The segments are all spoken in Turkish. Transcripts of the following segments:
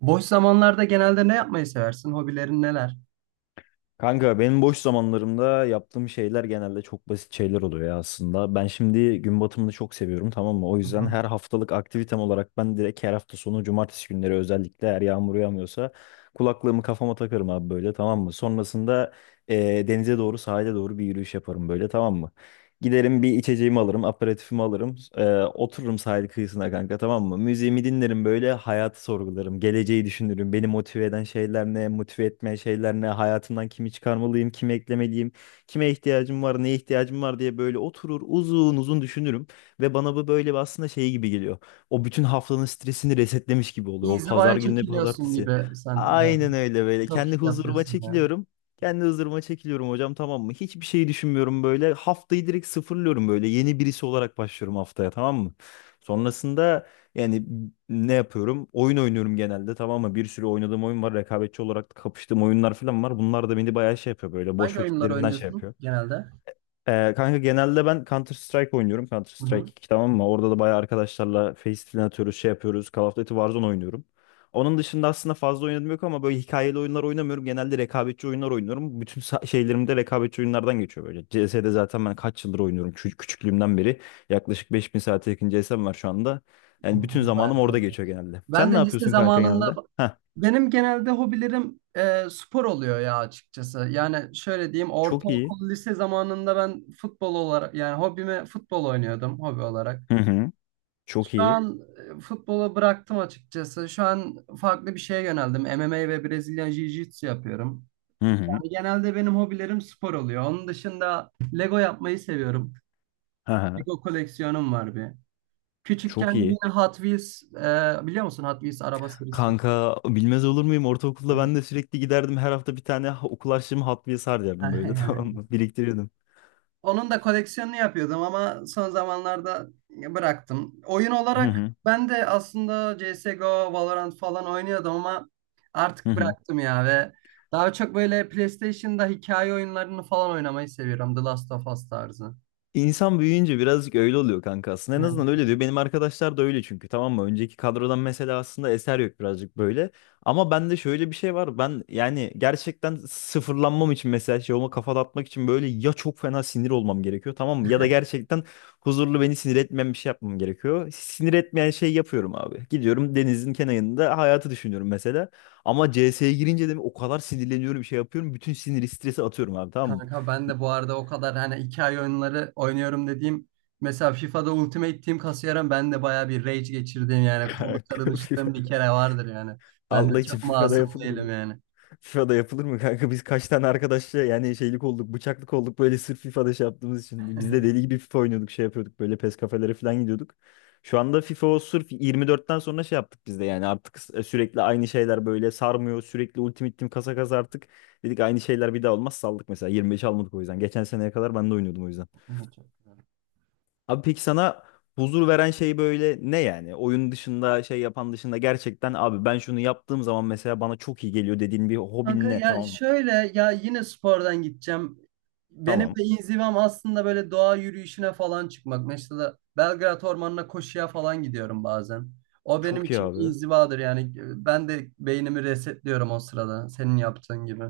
Boş zamanlarda genelde ne yapmayı seversin? Hobilerin neler? Kanka benim boş zamanlarımda yaptığım şeyler genelde çok basit şeyler oluyor ya aslında. Ben şimdi gün batımını çok seviyorum tamam mı? O Hı yüzden hı. her haftalık aktivitem olarak ben direkt her hafta sonu cumartesi günleri özellikle eğer yağmur yağmıyorsa kulaklığımı kafama takarım abi böyle tamam mı? Sonrasında denize doğru sahile doğru bir yürüyüş yaparım böyle tamam mı? Giderim bir içeceğimi alırım, aperatifimi alırım. Otururum sahil kıyısına kanka tamam mı? Müziğimi dinlerim böyle hayatı sorgularım. Geleceği düşünürüm. Beni motive eden şeyler ne? Motive etmeyen şeyler ne? Hayatımdan kimi çıkarmalıyım? Kimi eklemeliyim? Kime ihtiyacım var? Neye ihtiyacım var diye böyle oturur uzun uzun düşünürüm. Ve bana bu böyle bir aslında şey gibi geliyor. O bütün haftanın stresini resetlemiş gibi oluyor. O pazar İnzivaya gününe çekiliyorsun pazartesi. gibi sen biraz. Aynen öyle böyle. Çok Kendi iyi huzuruma yapıyorsun ya. çekiliyorum. Kendi hızırıma çekiliyorum hocam tamam mı? Hiçbir şey düşünmüyorum böyle. Haftayı direkt sıfırlıyorum böyle. Yeni birisi olarak başlıyorum haftaya tamam mı? Sonrasında yani ne yapıyorum? Oyun oynuyorum genelde tamam mı? Bir sürü oynadığım oyun var. Rekabetçi olarak kapıştığım oyunlar falan var. Bunlar da beni bayağı şey yapıyor böyle. Boş Hangi oyunları vakitlerimden şey oynuyorsun yapıyor. genelde? Kanka genelde ben Counter Strike oynuyorum. Counter Hı hı. Strike iki tamam mı? Orada da bayağı arkadaşlarla face filan atıyoruz, şey yapıyoruz. Call of Duty Warzone oynuyorum. Onun dışında aslında fazla oynadım yok ama böyle hikayeli oyunlar oynamıyorum. Genelde rekabetçi oyunlar oynuyorum. Bütün şeylerim de rekabetçi oyunlardan geçiyor böyle. CS'de zaten ben kaç yıldır oynuyorum küçüklüğümden beri. Yaklaşık 5000 saate yakın CS'm var şu anda. Yani bütün zamanım Bayağı orada doğru. geçiyor genelde. Ben Sen ne de lise yapıyorsun kanka zamanında genelde? Heh, benim genelde hobilerim spor oluyor ya açıkçası. Yani şöyle diyeyim, çok iyi. ortaokul lise zamanında ben futbol olarak, yani hobime futbol oynuyordum hobi olarak. Hı hı. Şu Çok iyi. an futbolu bıraktım açıkçası. Şu an farklı bir şeye yöneldim. MMA ve Brezilya Jiu-Jitsu yapıyorum. Hı hı. Yani genelde benim hobilerim spor oluyor. Onun dışında Lego yapmayı seviyorum. Hı hı. Lego koleksiyonum var bir. Çok Küçükken iyi. yine Hot Wheels, biliyor musun Hot Wheels araba serisi? Kanka bilmez olur muyum? Ortaokulda ben de sürekli giderdim. Her hafta bir tane okul harçlığımı Hot Wheels harcardım böyle tamam Yani, mı? Biriktiriyordum. onun da koleksiyonunu yapıyordum ama son zamanlarda bıraktım. Oyun Hı olarak hı. ben de aslında CSGO, Valorant falan oynuyordum ama artık Hı hı. bıraktım ya, ve daha çok böyle PlayStation'da hikaye oyunlarını falan oynamayı seviyorum. The Last of Us tarzı. İnsan büyüyünce birazcık öyle oluyor kanka aslında. En Evet. azından öyle diyor. Benim arkadaşlar da öyle çünkü tamam mı? Önceki kadrodan mesela aslında eser yok birazcık böyle. Ama bende şöyle bir şey var. Ben yani gerçekten sıfırlanmam için mesela şey olma kafa dağıtmak için böyle ya çok fena sinir olmam gerekiyor tamam mı? Ya da gerçekten huzurlu beni sinir etmeyen bir şey yapmam gerekiyor. Sinir etmeyen şey yapıyorum abi. Gidiyorum denizin kenarında hayatı düşünüyorum mesela. Ama CS'ye girince de o kadar sinirleniyorum şey yapıyorum. Bütün sinir stresi atıyorum abi tamam mı? Kanka ben de bu arada, o kadar hani hikaye oyunları oynuyorum dediğim, mesela FIFA'da Ultimate Team kasıyorum, ben de bayağı bir rage geçirdiğim, yani kola Kanka. karınıştığım bir kere vardır yani. Ben Allah de için çok FIFA'da masum yapılır değilim mı? yani. FIFA'da yapılır mı kanka? Biz kaç tane arkadaşla yani şeylik olduk, bıçaklık olduk böyle sırf FIFA'da şey yaptığımız için. Biz de deli gibi FIFA oynuyorduk, şey yapıyorduk böyle PES kafelere falan gidiyorduk. Şu anda FIFA o sırf 24'ten sonra şey yaptık biz de yani artık sürekli aynı şeyler böyle sarmıyor. Sürekli Ultimate Team kasa kasa artık dedik aynı şeyler bir daha olmaz saldık mesela 25 almadık o yüzden. Geçen seneye kadar ben de oynuyordum o yüzden. Evet, çok. Abi peki sana huzur veren şey böyle ne yani? Oyun dışında şey yapan dışında gerçekten abi ben şunu yaptığım zaman mesela bana çok iyi geliyor dediğin bir hobin Kanka ne? ya, Tamam. şöyle ya, yine spordan gideceğim. Benim Tamam. de inzivam aslında böyle doğa yürüyüşüne falan çıkmak. Mesela Belgrad Ormanı'na koşuya falan gidiyorum bazen. O benim Çok iyi için bir abi. inzivadır yani. Ben de beynimi resetliyorum o sırada, senin yaptığın gibi.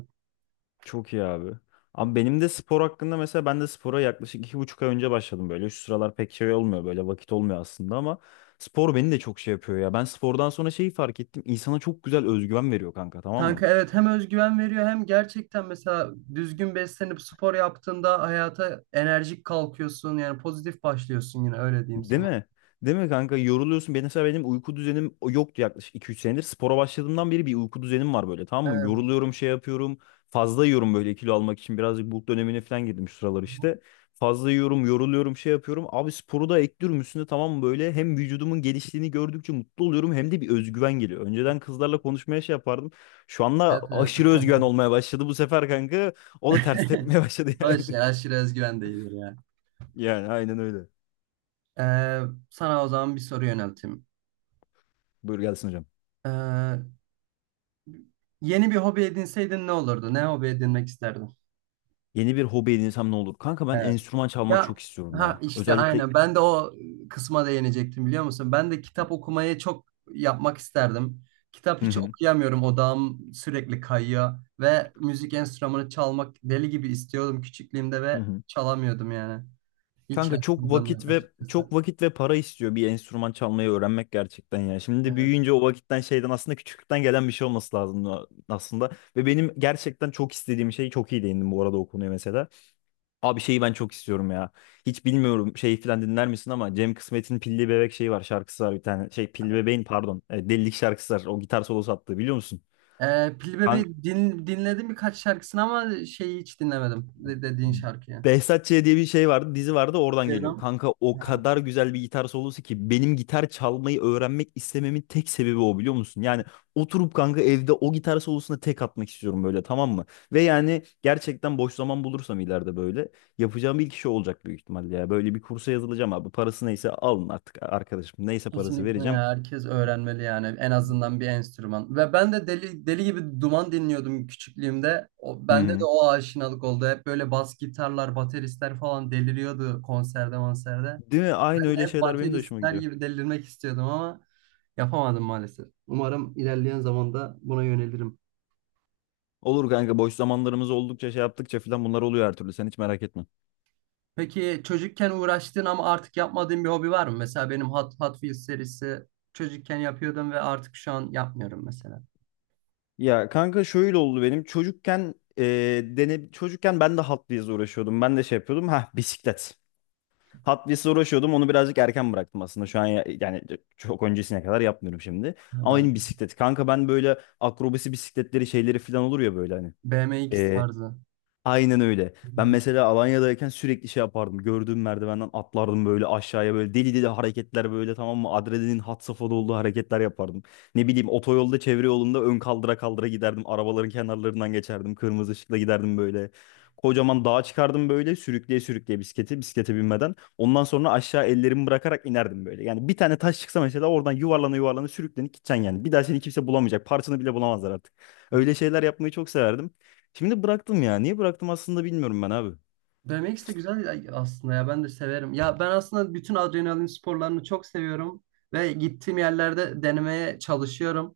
Çok iyi abi. Abi benim de spor hakkında mesela ben de spora yaklaşık iki buçuk ay önce başladım böyle. Şu sıralar pek şey olmuyor böyle vakit olmuyor aslında ama spor beni de çok şey yapıyor ya. Ben spordan sonra şeyi fark ettim. İnsana çok güzel özgüven veriyor kanka tamam mı? Kanka evet, hem özgüven veriyor, hem gerçekten mesela düzgün beslenip spor yaptığında hayata enerjik kalkıyorsun. Yani pozitif başlıyorsun, yine öyle diyeyim Değil sana. mi? Değil mi kanka? Yoruluyorsun. Benim mesela benim uyku düzenim yoktu yaklaşık 2-3 senedir. Spora başladığımdan beri bir uyku düzenim var böyle tamam mı? Evet. Yoruluyorum şey yapıyorum. Fazla yiyorum böyle kilo almak için. Birazcık bulk dönemine falan girdim şu sıralar işte. Fazla yiyorum, yoruluyorum, şey yapıyorum. Abi sporu da ekliyorum üstüne tamam mı? Böyle hem vücudumun geliştiğini gördükçe mutlu oluyorum hem de bir özgüven geliyor. Önceden kızlarla konuşmaya şey yapardım. Şu anda Evet, evet. aşırı özgüven olmaya başladı bu sefer kanka. O da ters tepmeye başladı O yani. işte aşırı özgüven değildir yani. Yani aynen öyle. Ee, sana o zaman bir soru yönelteyim. Buyur gelsin hocam. Ee, yeni bir hobi edinseydin ne olurdu? Ne hobi edinmek isterdin? Yeni bir hobi edinsem ne olur? Kanka ben Evet. enstrüman çalmak Ya, çok istiyorum ha ya. işte Özellikle aynen. Ben de o kısma değinecektim, biliyor musun? Ben de kitap okumayı çok yapmak isterdim. Kitap hı hiç hı. okuyamıyorum. Odağım sürekli kayıyor, ve müzik enstrümanı çalmak deli gibi istiyordum küçüklüğümde Hı ve hı. çalamıyordum yani. Hiç Kanka çok yatkınlığım vakit yok ve çok açıkçası. vakit ve para istiyor bir enstrüman çalmayı öğrenmek gerçekten ya. Şimdi büyüyünce o vakitten şeyden aslında küçüklükten gelen bir şey olması lazım aslında. Ve benim gerçekten çok istediğim şey çok iyi değindim bu arada o konuya mesela. Abi şeyi ben çok istiyorum ya. Hiç bilmiyorum şey falan dinler misin ama Cem Kısmet'in Pilli Bebek şeyi var şarkısı var bir tane. Şey Pilli Bebeğin pardon Delilik şarkısı var. O gitar solosu attığı biliyor musun? Pilli Kan- Bebek'i dinledim birkaç şarkısını, ama şeyi hiç dinlemedim dediğin şarkıyı. Behzat Ç. diye bir şey vardı, dizi vardı oradan geliyor. Diyorum. Kanka o Ha. kadar güzel bir gitar solosu ki benim gitar çalmayı öğrenmek istememin tek sebebi o biliyor musun? Yani oturup kanka evde o gitar solosuna tek atmak istiyorum böyle tamam mı? Ve yani gerçekten boş zaman bulursam ileride böyle yapacağım ilk şey olacak büyük ihtimalle ya. Böyle bir kursa yazılacağım abi. Parası neyse alın artık arkadaşım. Neyse parası Kesinlikle vereceğim. ya, herkes öğrenmeli yani, en azından bir enstrüman. Ve ben de deli deli gibi duman dinliyordum küçüklüğümde. O, Hı bende de hı. o aşinalık oldu. Hep böyle bas gitarlar, bateristler falan deliriyordu konserde, konserde. Değil mi? Aynı öyle Hep şeyler benim de hoşuma bateristler gidiyor. gibi delirmek istiyordum ama yapamadım maalesef. Umarım ilerleyen zamanda buna yönelirim. Olur kanka boş zamanlarımız oldukça şey yaptıkça filan bunlar oluyor her türlü. Sen hiç merak etme. Peki çocukken uğraştığın ama artık yapmadığın bir hobi var mı? Mesela benim Hot Wheels serisi çocukken yapıyordum ve artık şu an yapmıyorum mesela. Ya kanka şöyle oldu benim çocukken çocukken ben de Hot Wheels'le uğraşıyordum. Ben de şey yapıyordum. Ha bisiklet. Hot Wheels'le uğraşıyordum. Onu birazcık erken bıraktım aslında. Şu an yani çok öncesine kadar yapmıyorum şimdi. Ha, Ama ben benim bisiklet. Kanka ben böyle akrobasi bisikletleri şeyleri falan olur ya böyle hani. BMX tarzı. Aynen öyle. Ben mesela Alanya'dayken sürekli şey yapardım. Gördüğüm merdivenden atlardım böyle aşağıya böyle deli deli hareketler böyle tamam mı? Adrenalin had safhada olduğu hareketler yapardım. Ne bileyim otoyolda çevre yolunda ön kaldıra kaldıra giderdim. Arabaların kenarlarından geçerdim. Kırmızı ışıkla giderdim böyle. Kocaman dağa çıkardım böyle sürükleye sürükleye bisikleti bisiklete binmeden. Ondan sonra aşağı ellerimi bırakarak inerdim böyle. Yani bir tane taş çıksa mesela oradan yuvarlana yuvarlana sürüklenip gideceksin yani. Bir daha seni kimse bulamayacak. Parçanı bile bulamazlar artık. Öyle şeyler yapmayı çok severdim. Şimdi bıraktım ya. Niye bıraktım aslında bilmiyorum ben abi. BMX de güzel aslında ya, ben de severim. Ya ben aslında bütün adrenalin sporlarını çok seviyorum ve gittiğim yerlerde denemeye çalışıyorum,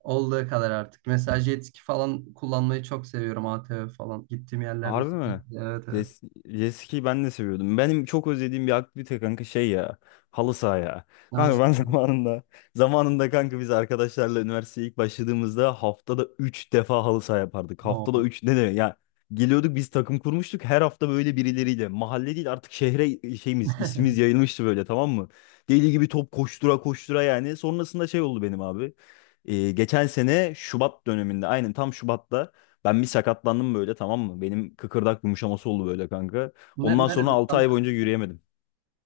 olduğu kadar artık. Mesela jet ski falan kullanmayı çok seviyorum, ATV falan. Gittiğim yerlerde Harbi mi? sürekli, evet evet. Jes jet ski'yi ben de seviyordum. Benim çok özlediğim bir aktivite kanka şey ya. Halı saha ya. Kanka Yalnız ben zamanında kanka biz arkadaşlarla üniversiteye ilk başladığımızda haftada 3 defa halı saha yapardık. Haftada o. 3 ne demek ya? Geliyorduk biz takım kurmuştuk her hafta böyle birileriyle. Mahalle değil artık şehre şeyimiz ismimiz yayılmıştı böyle tamam mı? Deli gibi top koştura koştura yani. Sonrasında şey oldu benim abi. Geçen sene Şubat döneminde aynen tam Şubat'ta ben bir sakatlandım böyle tamam mı? Benim kıkırdak yumuşaması oldu böyle kanka. Ne, Ondan sonra nerede 6 tam? ay boyunca yürüyemedim.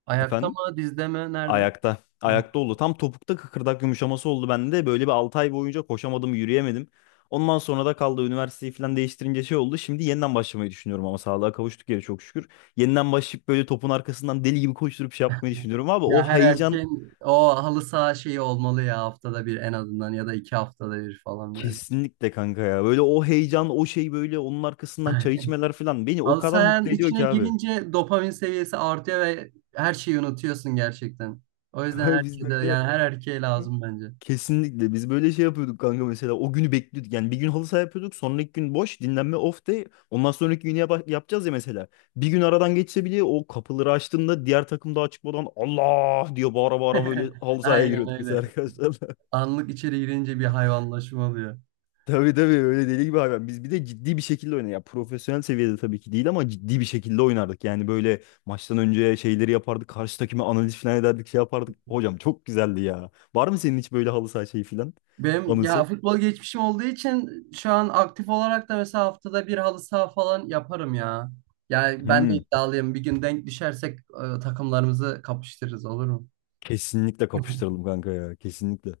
Ayakta Efendim? mı, dizde mi, nerede? Ayakta. Ha. Ayakta oldu. Tam topukta kıkırdak yumuşaması oldu bende. Böyle bir 6 ay boyunca koşamadım, yürüyemedim. Ondan sonra da kaldı üniversiteyi falan değiştirince şey oldu. Şimdi yeniden başlamayı düşünüyorum ama sağlığa kavuştuk ya çok şükür. Yeniden başlayıp böyle topun arkasından deli gibi koşturup şey yapmayı düşünüyorum abi. O Ya her heyecan erkeğin o halı saha şeyi olmalı ya, haftada bir en azından, ya da iki haftada bir falan böyle. kesinlikle kanka ya. Böyle o heyecan, o şey böyle onun arkasından çay içmeler falan beni o Halı kadar sahanın mutlu ediyor içine ki abi. girince dopamin seviyesi artıyor ve her şeyi unutuyorsun gerçekten. O yüzden Kanka biz herkese, böyle yani her erkeğe lazım bence. kesinlikle biz böyle şey yapıyorduk kanka mesela o günü bekliyorduk yani bir gün halı saha yapıyorduk sonraki gün boş dinlenme off day ondan sonraki günü yapacağız ya mesela bir gün aradan geçse bile o kapıları açtığında diğer takım daha çıkmadan Allah diye bağıra bağıra böyle halı sahaya Aynen giriyorduk biz öyle. arkadaşlarla. Anlık içeri girince bir hayvanlaşma oluyor. Tabii tabii öyle deli gibi hayvan biz bir de ciddi bir şekilde oynadık ya profesyonel seviyede tabii ki değil ama ciddi bir şekilde oynardık yani böyle maçtan önce şeyleri yapardık karşı takıma analiz falan ederdik şey yapardık hocam çok güzeldi ya var mı senin hiç böyle halı saha şeyi falan Benim ya anısı? futbol geçmişim olduğu için şu an aktif olarak da mesela haftada bir halı saha falan yaparım ya. Yani ben de Hmm. iddialıyım. Bir gün denk düşersek takımlarımızı kapıştırırız, olur mu? Kesinlikle kapıştıralım kanka ya. Kesinlikle.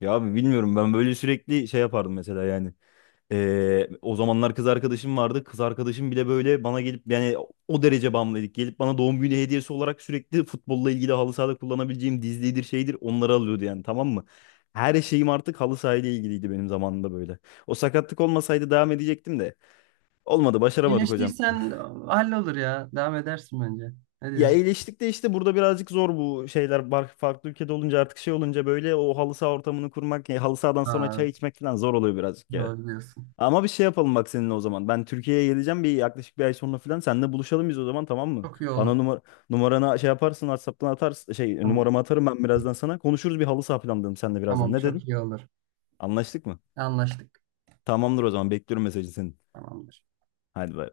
Ya abi bilmiyorum ben böyle sürekli şey yapardım mesela yani. O zamanlar kız arkadaşım vardı. Kız arkadaşım bile böyle bana gelip yani o derece bağımlıydık. Gelip bana doğum günü hediyesi olarak sürekli futbolla ilgili halı sahada kullanabileceğim dizlidir şeydir onları alıyordu yani tamam mı? Her şeyim artık halı sahayla ilgiliydi benim zamanımda böyle. O sakatlık olmasaydı devam edecektim de. Olmadı başaramadık hocam. İyileştiysen hallolur ya. Devam edersin bence. Ne Ya diyorsun? iyileştik de işte burada birazcık zor bu şeyler. Farklı ülkede olunca artık şey olunca böyle o halı saha ortamını kurmak, ya halı sahadan sonra Ha, çay evet. içmek falan zor oluyor birazcık ya. Doğru diyorsun. Ama bir şey yapalım bak seninle o zaman. Ben Türkiye'ye geleceğim bir yaklaşık bir ay sonra falan. Seninle buluşalım biz o zaman tamam mı? Çok iyi Bana olur. numara numaranı şey yaparsın WhatsApp'tan atarsın. Şey Tamam. numaramı atarım ben birazdan sana. Konuşuruz bir halı saha planlayalım seninle birazdan. Tamam, Ne dedin? çok iyi olur. Anlaştık mı? Anlaştık. Tamamdır o zaman bekliyorum mesajı senin. Tamamdır. Hadi bay.